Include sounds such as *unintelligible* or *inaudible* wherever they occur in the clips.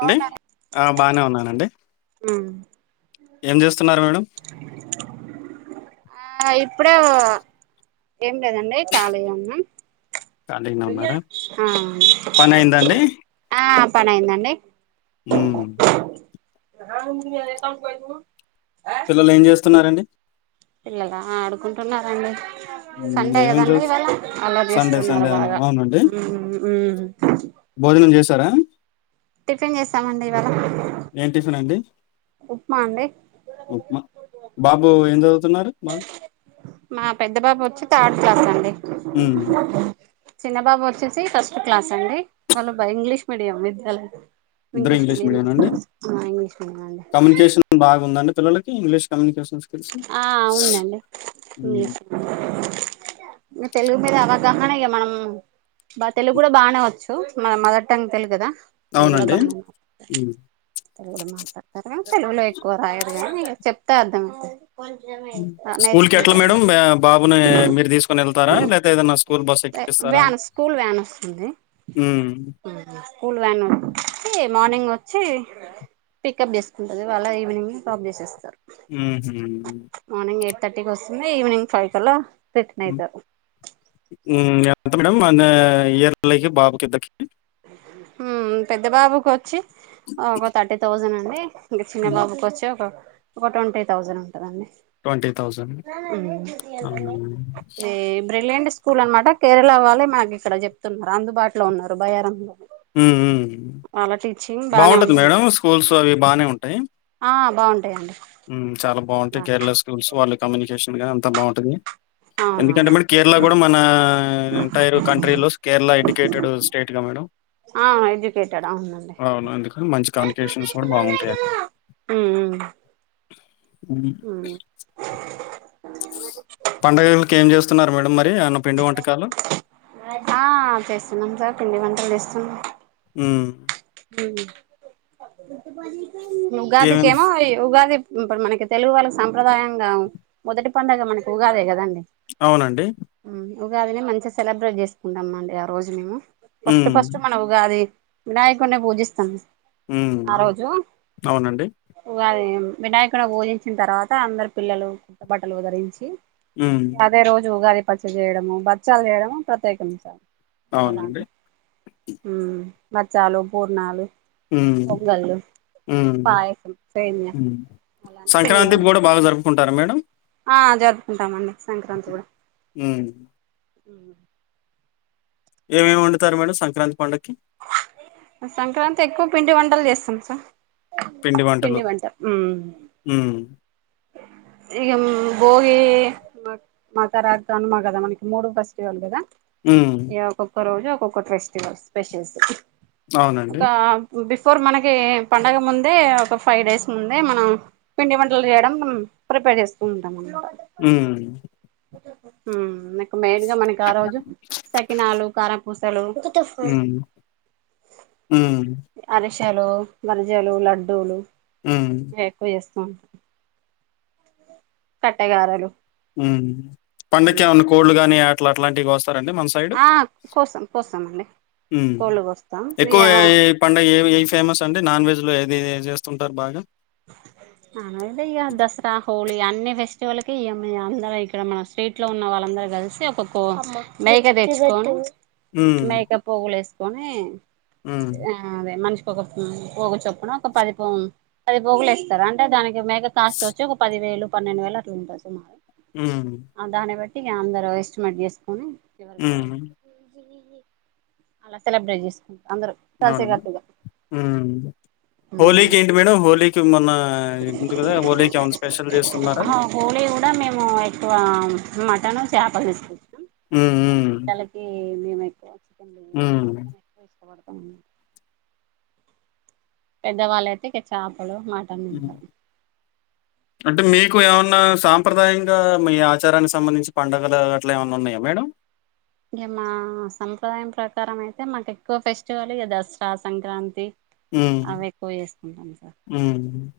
అండి ఆ బానే ఉన్నానండి ఉ ఏం చేస్తున్నార్ మేడం ఆ ఇప్పుడే ఒ ఏం లేదండి కాలీనె ఉన్నా ఖాళీగానే ఉన్నారా హుమ్ పని అయిందండి ఆ పనయిందండి మ్ *unintelligible* పిల్లలు ఏం చేస్తున్నారండి పిల్లల ఆడుకుంటున్నారండి ఉమ్, సండే ఏమేం కదండి చదువు ఇవాళ అల్లరి సండే చేస్తున్నారుా సండే అన్న బాగ అవునండి ఉమ్ ఉ భోజనం చేసార టిఫిన్ చేసామండి ఇవాళ ఏం టిఫిన్ అండి ఉప్మా అండి ఉప్మా బాబు ఎం చదువుతున్నారు బా మా పెద్ద బాబు ఒచ్చి థర్డ్ క్లాస్ అండి ఉమ్, చిన్నబాబు వచ్చేసి ఫస్ట్ క్లాస్ అండి వాళ్ళు బ ఇంగ్లీష్ మీడియం విద్యాలయం ఇద్దరు ఇంగ్లీష్ మీడియం అండి మ ఇంగ్లీష్ మంట కమ్యూనికేషన్ బాగుందండి పిల్లలకి ఇంగ్లీష్ కమ్యూనికేషన్స్ ఆ ఉందండి ఉంది ఉమ్, తెలుగు మీద అవ దహనే మనం బా తెలుగు కూడా బాగానేవచ్చు మన మదర్ టంగ్ తెలుగు గదా అలు కూడా అవునండి బాగా ఉమ్. తెలుడు మాట్లాడతారు తెలుగులో ఎక్కువ రాయడు గానీ చెప్తా అర్థం అయితే స్కూల్ కి ఎట్లా మేడం బాబుని మీరు తీసుకుని ఎళ్తారా లేకపోతే ఏదనా స్కూల్ బస్ ఎక్కిస్తారా వ్యాన్ స్కూల్ వ్యాన్ వస్తుంది ఉమ్, స్కూల్ వ్యాన్ మార్నింగ్ వ వచ్చి పికప్ చేసుకుంటది వాళ్ళ ఈవినింగ్ డ్రాప్ చేసేస్తారు ఆ హ మార్నింగ్ ఎయిట్ థర్టీకి వస్తుంది ఈవినింగ్ ఫైవ్ కల్లా రిటర్న్ అయితారు ఎంత మేడం అ ఏర్లైకి బాబకిందకు పెద్ద బాబుకు వచ్చి ఒక థర్టీ థౌజండ్ అండి ఇంక చిన్న బాబుకి వచ్చి ఒక ట్వంటీ థౌజండ్ ట్వంటీ థౌజండ్ అవునా ఎ బ్రీలియెంట్ స్టూ స్కూల్ అనమాట కేరళ వాళ్ళే మాకు ఇక్కడ చెప్తున్నారు అందుబాటులో ఉన్నారు బయారం టీచింగ్ బానే బాగుంటది ఉంటుంది మేడం స్కూల్స్ అవి బానే ఉంటాయి. ఆ బాగుంటాయండి చాలా బా బాగుంటాయి కేరళ స్కూల్స్ వాళ్ళు కమ్యూనికేషన్ గాని అంతా బాగుంటుంది ఎందుకంటే అవునవును మరి కేరళ కూడా మన ఎంటైర్ కంట్రీలోస్ కేరళ కెటెడు స్టేట్ గా మేడం ఆ ఎడ్యుకేటెడ్ అవుంనండి అవును అందుకని మంచి కమ్యూనికేషన్స్ కూడా బాగుంటాయి అక్కడ ఉ అ పండగలకి ఏం చేస్తున్నారు మేడ మరి అమన్న పిండి వంటకాలు ఆ చేస్తున్నాం సార్ పిండి వంటలు చేస్తున్నాం హ ఉగాది ఏమేం కేమో ఈ ఉగాది ఇప్పుడు మనకి తెలుగు వాళ్ళకి సంప్రదాయంగా మొదటి పడుగ మనకి ఊగాదే కదండి అవునండి ఉగాదిని మంచిగా సెలబ్రేట్ చేసుకుంటాంమండి ఆ రోజు మేము ఫస్ట్ మ్మ్, ఫస్ట్ మన ఉగాది వినాయకునే పూజిస్తాం మ్మ్. ఆ రోజు అవునండి ఉగాది వినాయకుడు పోజించిన తర్వాత అందరు పిల్లలు బట్టలు ధరించి మ్మ్, అదే రోజు ఉగాది పచ్చడి చేయడము బచ్చాలు చేయడము ప్రత్యేకమైంది అవునండి అలాగే బచ్చాలు పూర్ణాలు పొంగల్ లు ఉమ్ ఉమ్ అలానే సంక్రాంతి పిండి కూడా బాగా జరుపుకుంటారా మేడం ఆ జరుపుకుంటామండి సంక్రాంతి కూడా హ్మ్. ఏమేమి వండుతారు మేడం సంక్రాంతి పండుగకి సంక్రాంతి ఎక్కువ పిండి వంటలు లు చేస్తాం సార్ పిండి వంట హ్మ్. ఇగ భోగి మకర కనుమ గదా మనకి మూడు ఫెస్టివల్ గదా హ్మ్. ఇగ ఒక్కొక్క రోజు ఒక్కొక్క ఫెస్టివల్ స్పెషల్ అవునండి. ఒక డీఫ్ ఫోర్ మనకి పండగ ముందే ఒక ఫైవ్ డేస్ ముందే మనం పిండి వంటలు చేయడం ప్రిపేర్ చేస్తూ ఉంటాం హ్మ్. ఇకు మెయిన్ గా మనకి ఆ రోజు సకినాలు కారాపూసలు హ్మ్. హ్మ్. అరే పక్షలు మరిజలు లడ్డూలు హ్మ్. ఇ ఎక్కువ చేస్తూ ఉంటాం కట్టే కారలు ఉ పండగకే ఏమన్నా కోళ్లు గాని అట్లా అట్లాంటివి వస్త ఆ కోసాం కోస్తామండి కోళ్ళు కోస్తాం ఇగ ఎక్కువ పడుగ ఏ ఏ ఫేమస్ అంటే నాన్ వెజ్ లో ఇది చేస్తుంటారు బాగా అ ఏద ఈ దసరా హలీ అన్ని ఫస్ వాళ్ళకి అందర ఇక్కడ మన స్ట్రీట్ లో ఉన్న వాళ్ళందరు కలిసి ఒకొక్క బేక తెచ్చుకని హ్మ్. మేక పగులు వేసుకొని హ్మ్. ఆ అదే మనిషి ఒక పోగు చొప్పున ఒక పది ప పది పోగులు ఇస్తారు అంటే దానికి క మెగ కాస్ట్ వచ్చి ఒక పది వేలు పన్నెండు వేల అటువ ఉంటు మా హ్మ్ క అందా వయిస్ట్ మస్ హ్మ్ అలా సెలబ్రేట్ చేసుకు అవున హోలీకి ఏంటి మేడం హోలీకి మొన్న ఉంది కదా హోలీకి ఏమనా స్పెషల్ చేస్తున్నారా మటన్ చేపలు తీసుకొచ్చాం హ్మ్. ఇ హ్మ్. పిట్టలకి మేము ఎక్కువ చికన్ బిర్యాణి హ్మ్. అ ఎవ ఇష్టపడదు పెద్దవాళ్ళుయితే ఇ చేపలు మాటన్ హ్మ్. తింటారు అంటే మీకు ఏమన్నా సాంప్రదాయంగా మీ ఆచారానికి సంబంధించి పండడుగలు అట్ల ఏమన్నా ఉన్నాయా మేడం ఇక మా సంప్రదాయం ప్రకారం అయితే మాకు ఎక్కువ ఫెస్టివల్ ఇక దసరా సంక్రాంతి హ్మ్. అవి ఎక్కువ చేసుకుంటాను సార్ హ్మ్.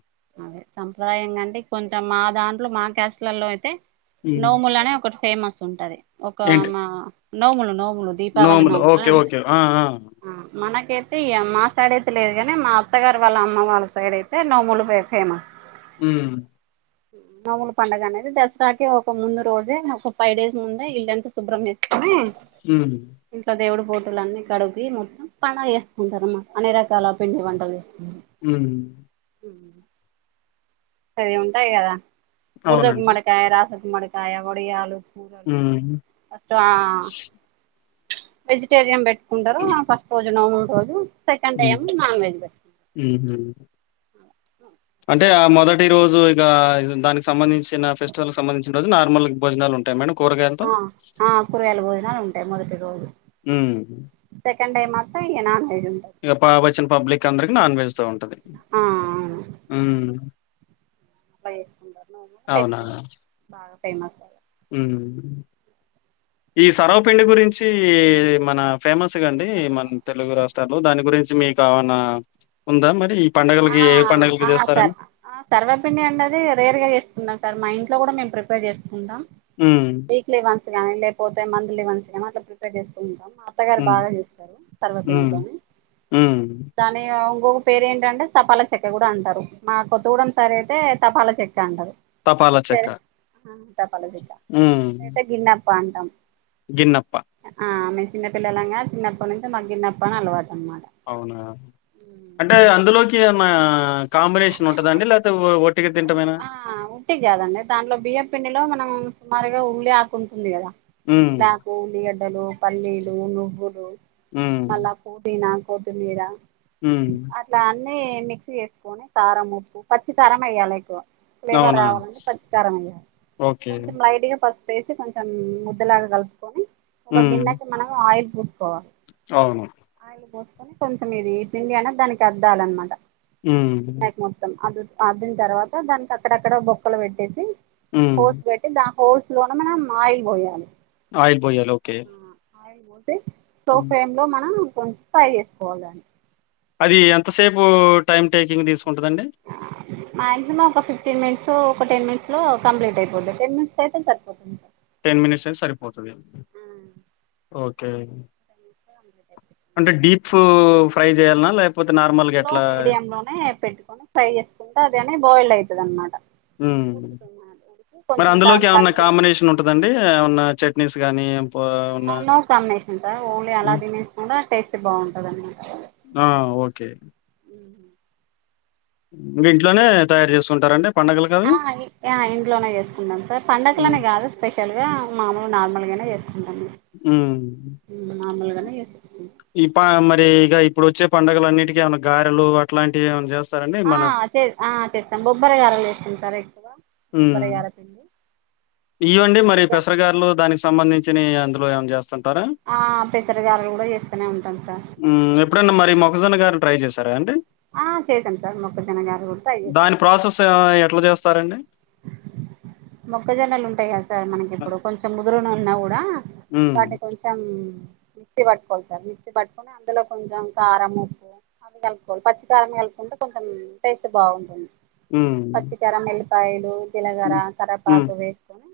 అదే సంప్రదాయ కంటే కొంత మా దాంట్లో మా క్యాస్లలో అయితే హ్మ్. నోములు అనే ఒకటి ఫేమస్ ఉంటది ఒక ఏంటి? మా నోములు నోము దీపావలీ నోములు ఓకే. ఓకే. ఆ! ఆ మన కేతి మా సైడ్ అయితే లేదు కాని మా అత్తగారు వాళ్ళ అమ్మ వాళ్ళ సైడ్ అయితే నోములు ఫేమస్ హ్మ్ నోముల పండుగ అనేది దసరాకి ఒక ముందు రోజే ఒక ఫైవ్ డేస్ ముందే ఇల్ళంతా శుభ్రంస్తారు కొని హ్మ్. ఇంట్లో దేవుడు బోటులన్నీ కడిపి మొత్తం పన చేస్తుంటారున్నమాట అనే రకాల పిండి వంటలు చేస్తు హ్మ్ ఉ అది ఉంటాయి కదా బడదకు అవునండి. గుమ్మడికాయ రాసే గుమ్మడికాయ వడియాలు హ్మ్. అ వెజిటేరియన్ బట్ పెట్కుంటారు ఫస్ట్ రోజు నవరు రోజు సెకండ్ ఏ హ్మ్. ఏం నాన్ వెజ్ పెట్టుంటారు హుహు. ఉ అంటే ఆ మొదటి రోజు ఇక దానికి సంబంధించిన ఫెస్టివల్ సంబంధించిన రోజు నార్మల్ భోజనాలు ఉంటాయి మేడం కూరగాయలతో? ఆ ఆ కురగాయలు భోజనాలు ఉంటాయి మొదటి రోజు హ్మ్ కండ మాత్రం ఇంగ న ఇక పాప వచ్చిన పబ్లిక్ అందరికి నాన్ వెజ్ తో ఉంటది ఆ అబ్బా వేసుకుంటారు టెస్ట్ బాగా ఫేమస్ అ హ్మ్ ఈ సరవపిండి గురించి మన ఫేమస్ అండి మన తెలుగు రాష్ట్రాల్లో దాని గురించి మీ కావన ఉందా మరి ఆ పండగలకి ఏ పండగలకి ఆ చేస్తారని సర్ సర్వపిండి అన్నది రార్ గా చేస్తున్నా సార్ మా ఇంట్లో కూడా మేము ప్రిపేర్ చేసుకుంటునం ఉమ్ వీక్లీ వన్ కానీ లేకతే మంత్లీ మంత్లీ వన్స్ కానీ అట్లా ప్రిపేర్ చేస్తూ ఉంటాం మా అత్తగారు ఉమ్ బాగా చేస్తారు ఉమ్ తర్వాతన్నితోని ఉమ్ దాని ఇంకొక పేరు ఏంటంటే తపాల చెక్క కూడా అంటారు మా కొ తూడం సరి అయితే తపాల చెక్క అంటారు తపాలా సర చెక్క తప్పలోజీత ఉమ్ అయితే గిన్నప్ప అంటాం గిన్నప్ప చిన్న పపిల్లలంగా చిన్నప్ప నుంచి మగ్గిన్నప్ప అని అలవాటు అనమాట అవునా అంటే అందులోకి కాంబినేషన్ ఉంటుందండి లేకపోతే ఓట్ ఆ ఉంటిటి కాదండి దాంట్లో బియ్య పిండిలో మనం సుమారుగా ఉల్లి ఆకుంటుంది కదా ఉమ్ నాకు ఉల్లిగడ్డలు పల్లీలు నువ్వులు ఉమ్ మళ్ళా కూడ నాకు కొత్తి మీరా హ్మ్మ్ అన్ని మిక్సీ చేసుకొని కారం ఉప్పు పచ్చి కా రం అయ్యాలి ఎక్వ ఫ్లేవర్ అవునా రావాలంటని పచ్చిికారం అయ్యాలి ఓకే కొంచెం లైట్ గా పసుపూ వేసి కొంచెం ముద్దలాగా కలుపుకొని ఒక ఉమ్ గిన్నెకి మనం ఆయిల్ పూసుకోవాలి అవును ఆయిలు పోసుకొని కొంచెం ఇది తిండి అనే దానికి అర్ద్దాల అన్నమాట వియ హ్మ్. మొత్తం అ అద్దిన తర్వాత దానికి అక్కడక్కడ బొక్కలు పెట్టేసి హ్మ్. హోల్స్ పెట్టి దా హోల్స్ లోనే మనం ఆయిలు పోయాలి ఆయిదు పోయాలి ఓకే పోపు హ్మ్. వేసి మనం కొంచం ఫ్రై చేసుకోవాలి దన్ని అది ఎంతసేపు టైమ్ టేకింగ్ తీసుకు మాక్సిమం ఒక ఫిఫ్టీన్ మినిట్స్ ఒక టెన్ మినిట్స్ లో కంప్లీట్ అయిపోంది టెన్ినిట్స్ అయితే సరిపోతుంది టెన్ మినిట్స్ అయితే సరిపోతుంది ఓకే అంటే అ డీప్ ఫ్రై చేయాలనా లేకపోతే నార్మల్‌గా స్లో ఎట్లా? మీడియ లోనే పెట్టుకొని ఫ్రై చేసుకుంటే అలానే బాయిల్ అవుతుది అనమాట ఉడుకుతుంది ఉడికి మరి కొంచెం అందులోకి దాని ఏమన్నా మీద కాంబినేషన్ ఉంటందండి ఏమన్నా చెట్ న్స్ కానీ నో కాంబినేషన్ సార్ ఓన్లీ ఆ! అలా తినేసినా కుడా టేస్ట్ బాగుంటది అన్నమాట ఆ ఓకే మీ ఇంట్లోనే తయారు చేస్తుంటారా అండి ఆ ఇంట్లోనే చేసుకుంటాం సార్ హ్మ్. పండగలనే కాదు స్పెషల్ గా మామూలు నార్మల్గానే చేస్త ట హ్మ్. మామలుగానే చేసు ఇ మరి ఇక ఇప్పుడు వచ్చే పండుగలు అన్నింటిక ఏమనా గారెలు అట్లాంటివి ఏమనా చేస్త ఆ చే ఆ చేస్తాం బొబ్బరి గారలు చేస్తాం సార్ ఎక్కువ బొబ్బరి గార తిండి ఇవ్వండి మరి పెసరగారులు దానికి సంబంధించినివి అందులో ఏమం చేస్తాను ా ఆ పెసర గారెలు కూడా చేస్తూనే ఉంటాం సార్ ఎప్పుడన్నా మరి మొగజొన్న గారిని ట్రై చేసారా అండి ఆ చేశాం సార్ మొక్కజొన్న గారు కూడా అది దాని చేసాను ప్రాసెస్ ఆ, ఎట్లా చేస్తారండి మొగక్కజొనాలు ఉంటాయి కదా సార్ మనకి ఇప్పుడు కొంచెం ముదురును ఉన్నా కూడా మ్మ్, వాటి కొంచెం మిక్సీ పట్కోవాలి సార్ మిక్సీ పట్టుకొని అందులో కొంచెం కారం ఉప్పు అవి కలుపువాలి పచ్చి కారం కలుపువాలి టే కొంచెం టేస్ట్ బాగుంటుంది మ్మ్, పచ్చికారం ఎ ల్లిపాయలు జీలకర్ర మ్మ్, కర్రపాకు వేసుకొని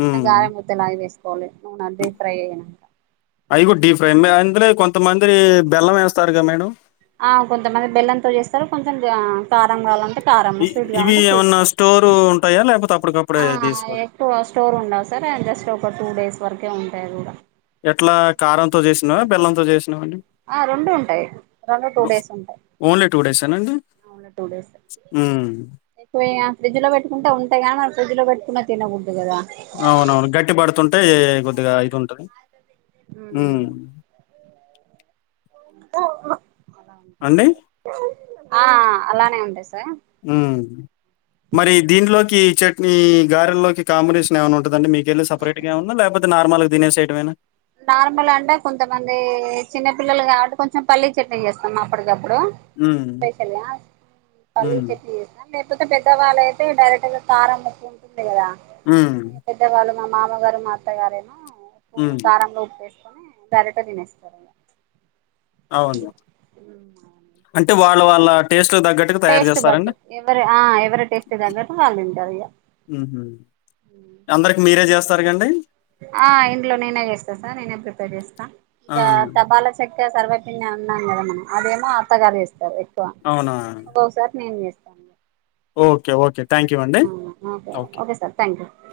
చిన్న గారం ముద్ద లాగ వేసుకోవాలి నూనె డీప్ ఫ్రై అయినాక అవి కూడా డీ ఫ్రై కొంత మంది ఆ కొంతమంది బెల్లంతో చేస్తారు కొంచెం కారం కావాలంటే కారమ్మ ఇ- స్వీట్ ఇవి కామంటే స్వీట్ ఏమన్నా స్టోర్ ఉంటాయా లేకపోతే అప్పటికప్పుడే తీసుకోవాలి ఎక్కువ స్టోర్ ఉండవు సార్ జస్ట్ ఒక టూ డేస్ వరకే ఉంటాయి కూడా ఎట్లా కారంతో చేసినవ బెల్లంతో చేసినా ఆ రెండు ఉంటాయి రెండు టూ డేస్ ఉంటాయి తన అండి అవును టూ డేస్ ఆ ఎక్కువ ఫ్రిడ్జ్ లో పెట్టుకుంటే ఉంటాయా కానీ మన ఫ్రిడ్జ్ లో పెట్టుకుఉన్న అవును అవును గట్టి పడుతుంటే ఏ కొద్దిగా అయితు ఉంటది మ్ ఓ ఓ అండే ఆ అలానే ఉంటది అసల్ ఉ మరి దీంట్లోకి చట్నీ గారెల్లోకి కాంబినేషన్ ఏమైన ఉంటద అండి మీకెళ్ళి సపరేట్ గా ఏమ అన్నా లేకపోతే నార్మల్గా తినేసేయటమేనా నార్మల్ అంటే కొంతమంది చిన్న పిల్లలు కాబట్టి కొంచెం పల్లీ చట్నీ చేస్తాం అప్పటి ఇగ అప్పుడు హ్మ్. స్పెషల్గా పల్లి హ్మ్. చట్నీ చేస్తా లేకపోతే పెద్దవాళ్ళ అయితే డైరెక్ట్ గా కారం మకు ఉంటుంది కదా హ్మ్. పెద్దవాళ్ళు మా మామగారు మా అత్తగారే నూ మ్ కారంలో ఉప్పు ఏసుకొని గరేట్ తినేస్తారు అవును అంటే వాళ్ళ వాళ్ళ టేస్ట్ టేస్ట్ బట్టి ఎవరి ఆ ఎవరి టేస్ట్ తగ్గట్టు వాళ్ళు ఉంటారు ఇగ ఉహు అందరికి మీరే చేస్తార్ గ అండి ఆ ఇంట్లో నేనే చేస్తా సార్ నేనే ప్రిపేర్ చేస్తా ఆ! తబాలా చక్ అ సర్వటి నేను అన్నాను కదా మన అదేమో అత్తగారు చేస్తారు ఎక్కువ అవునా! ఒక్కొక్ సారి నేన్ చేస్తా. ఓకే. ఓకే. థాంక్యూ అండి. అ అ okay sir thank you okay.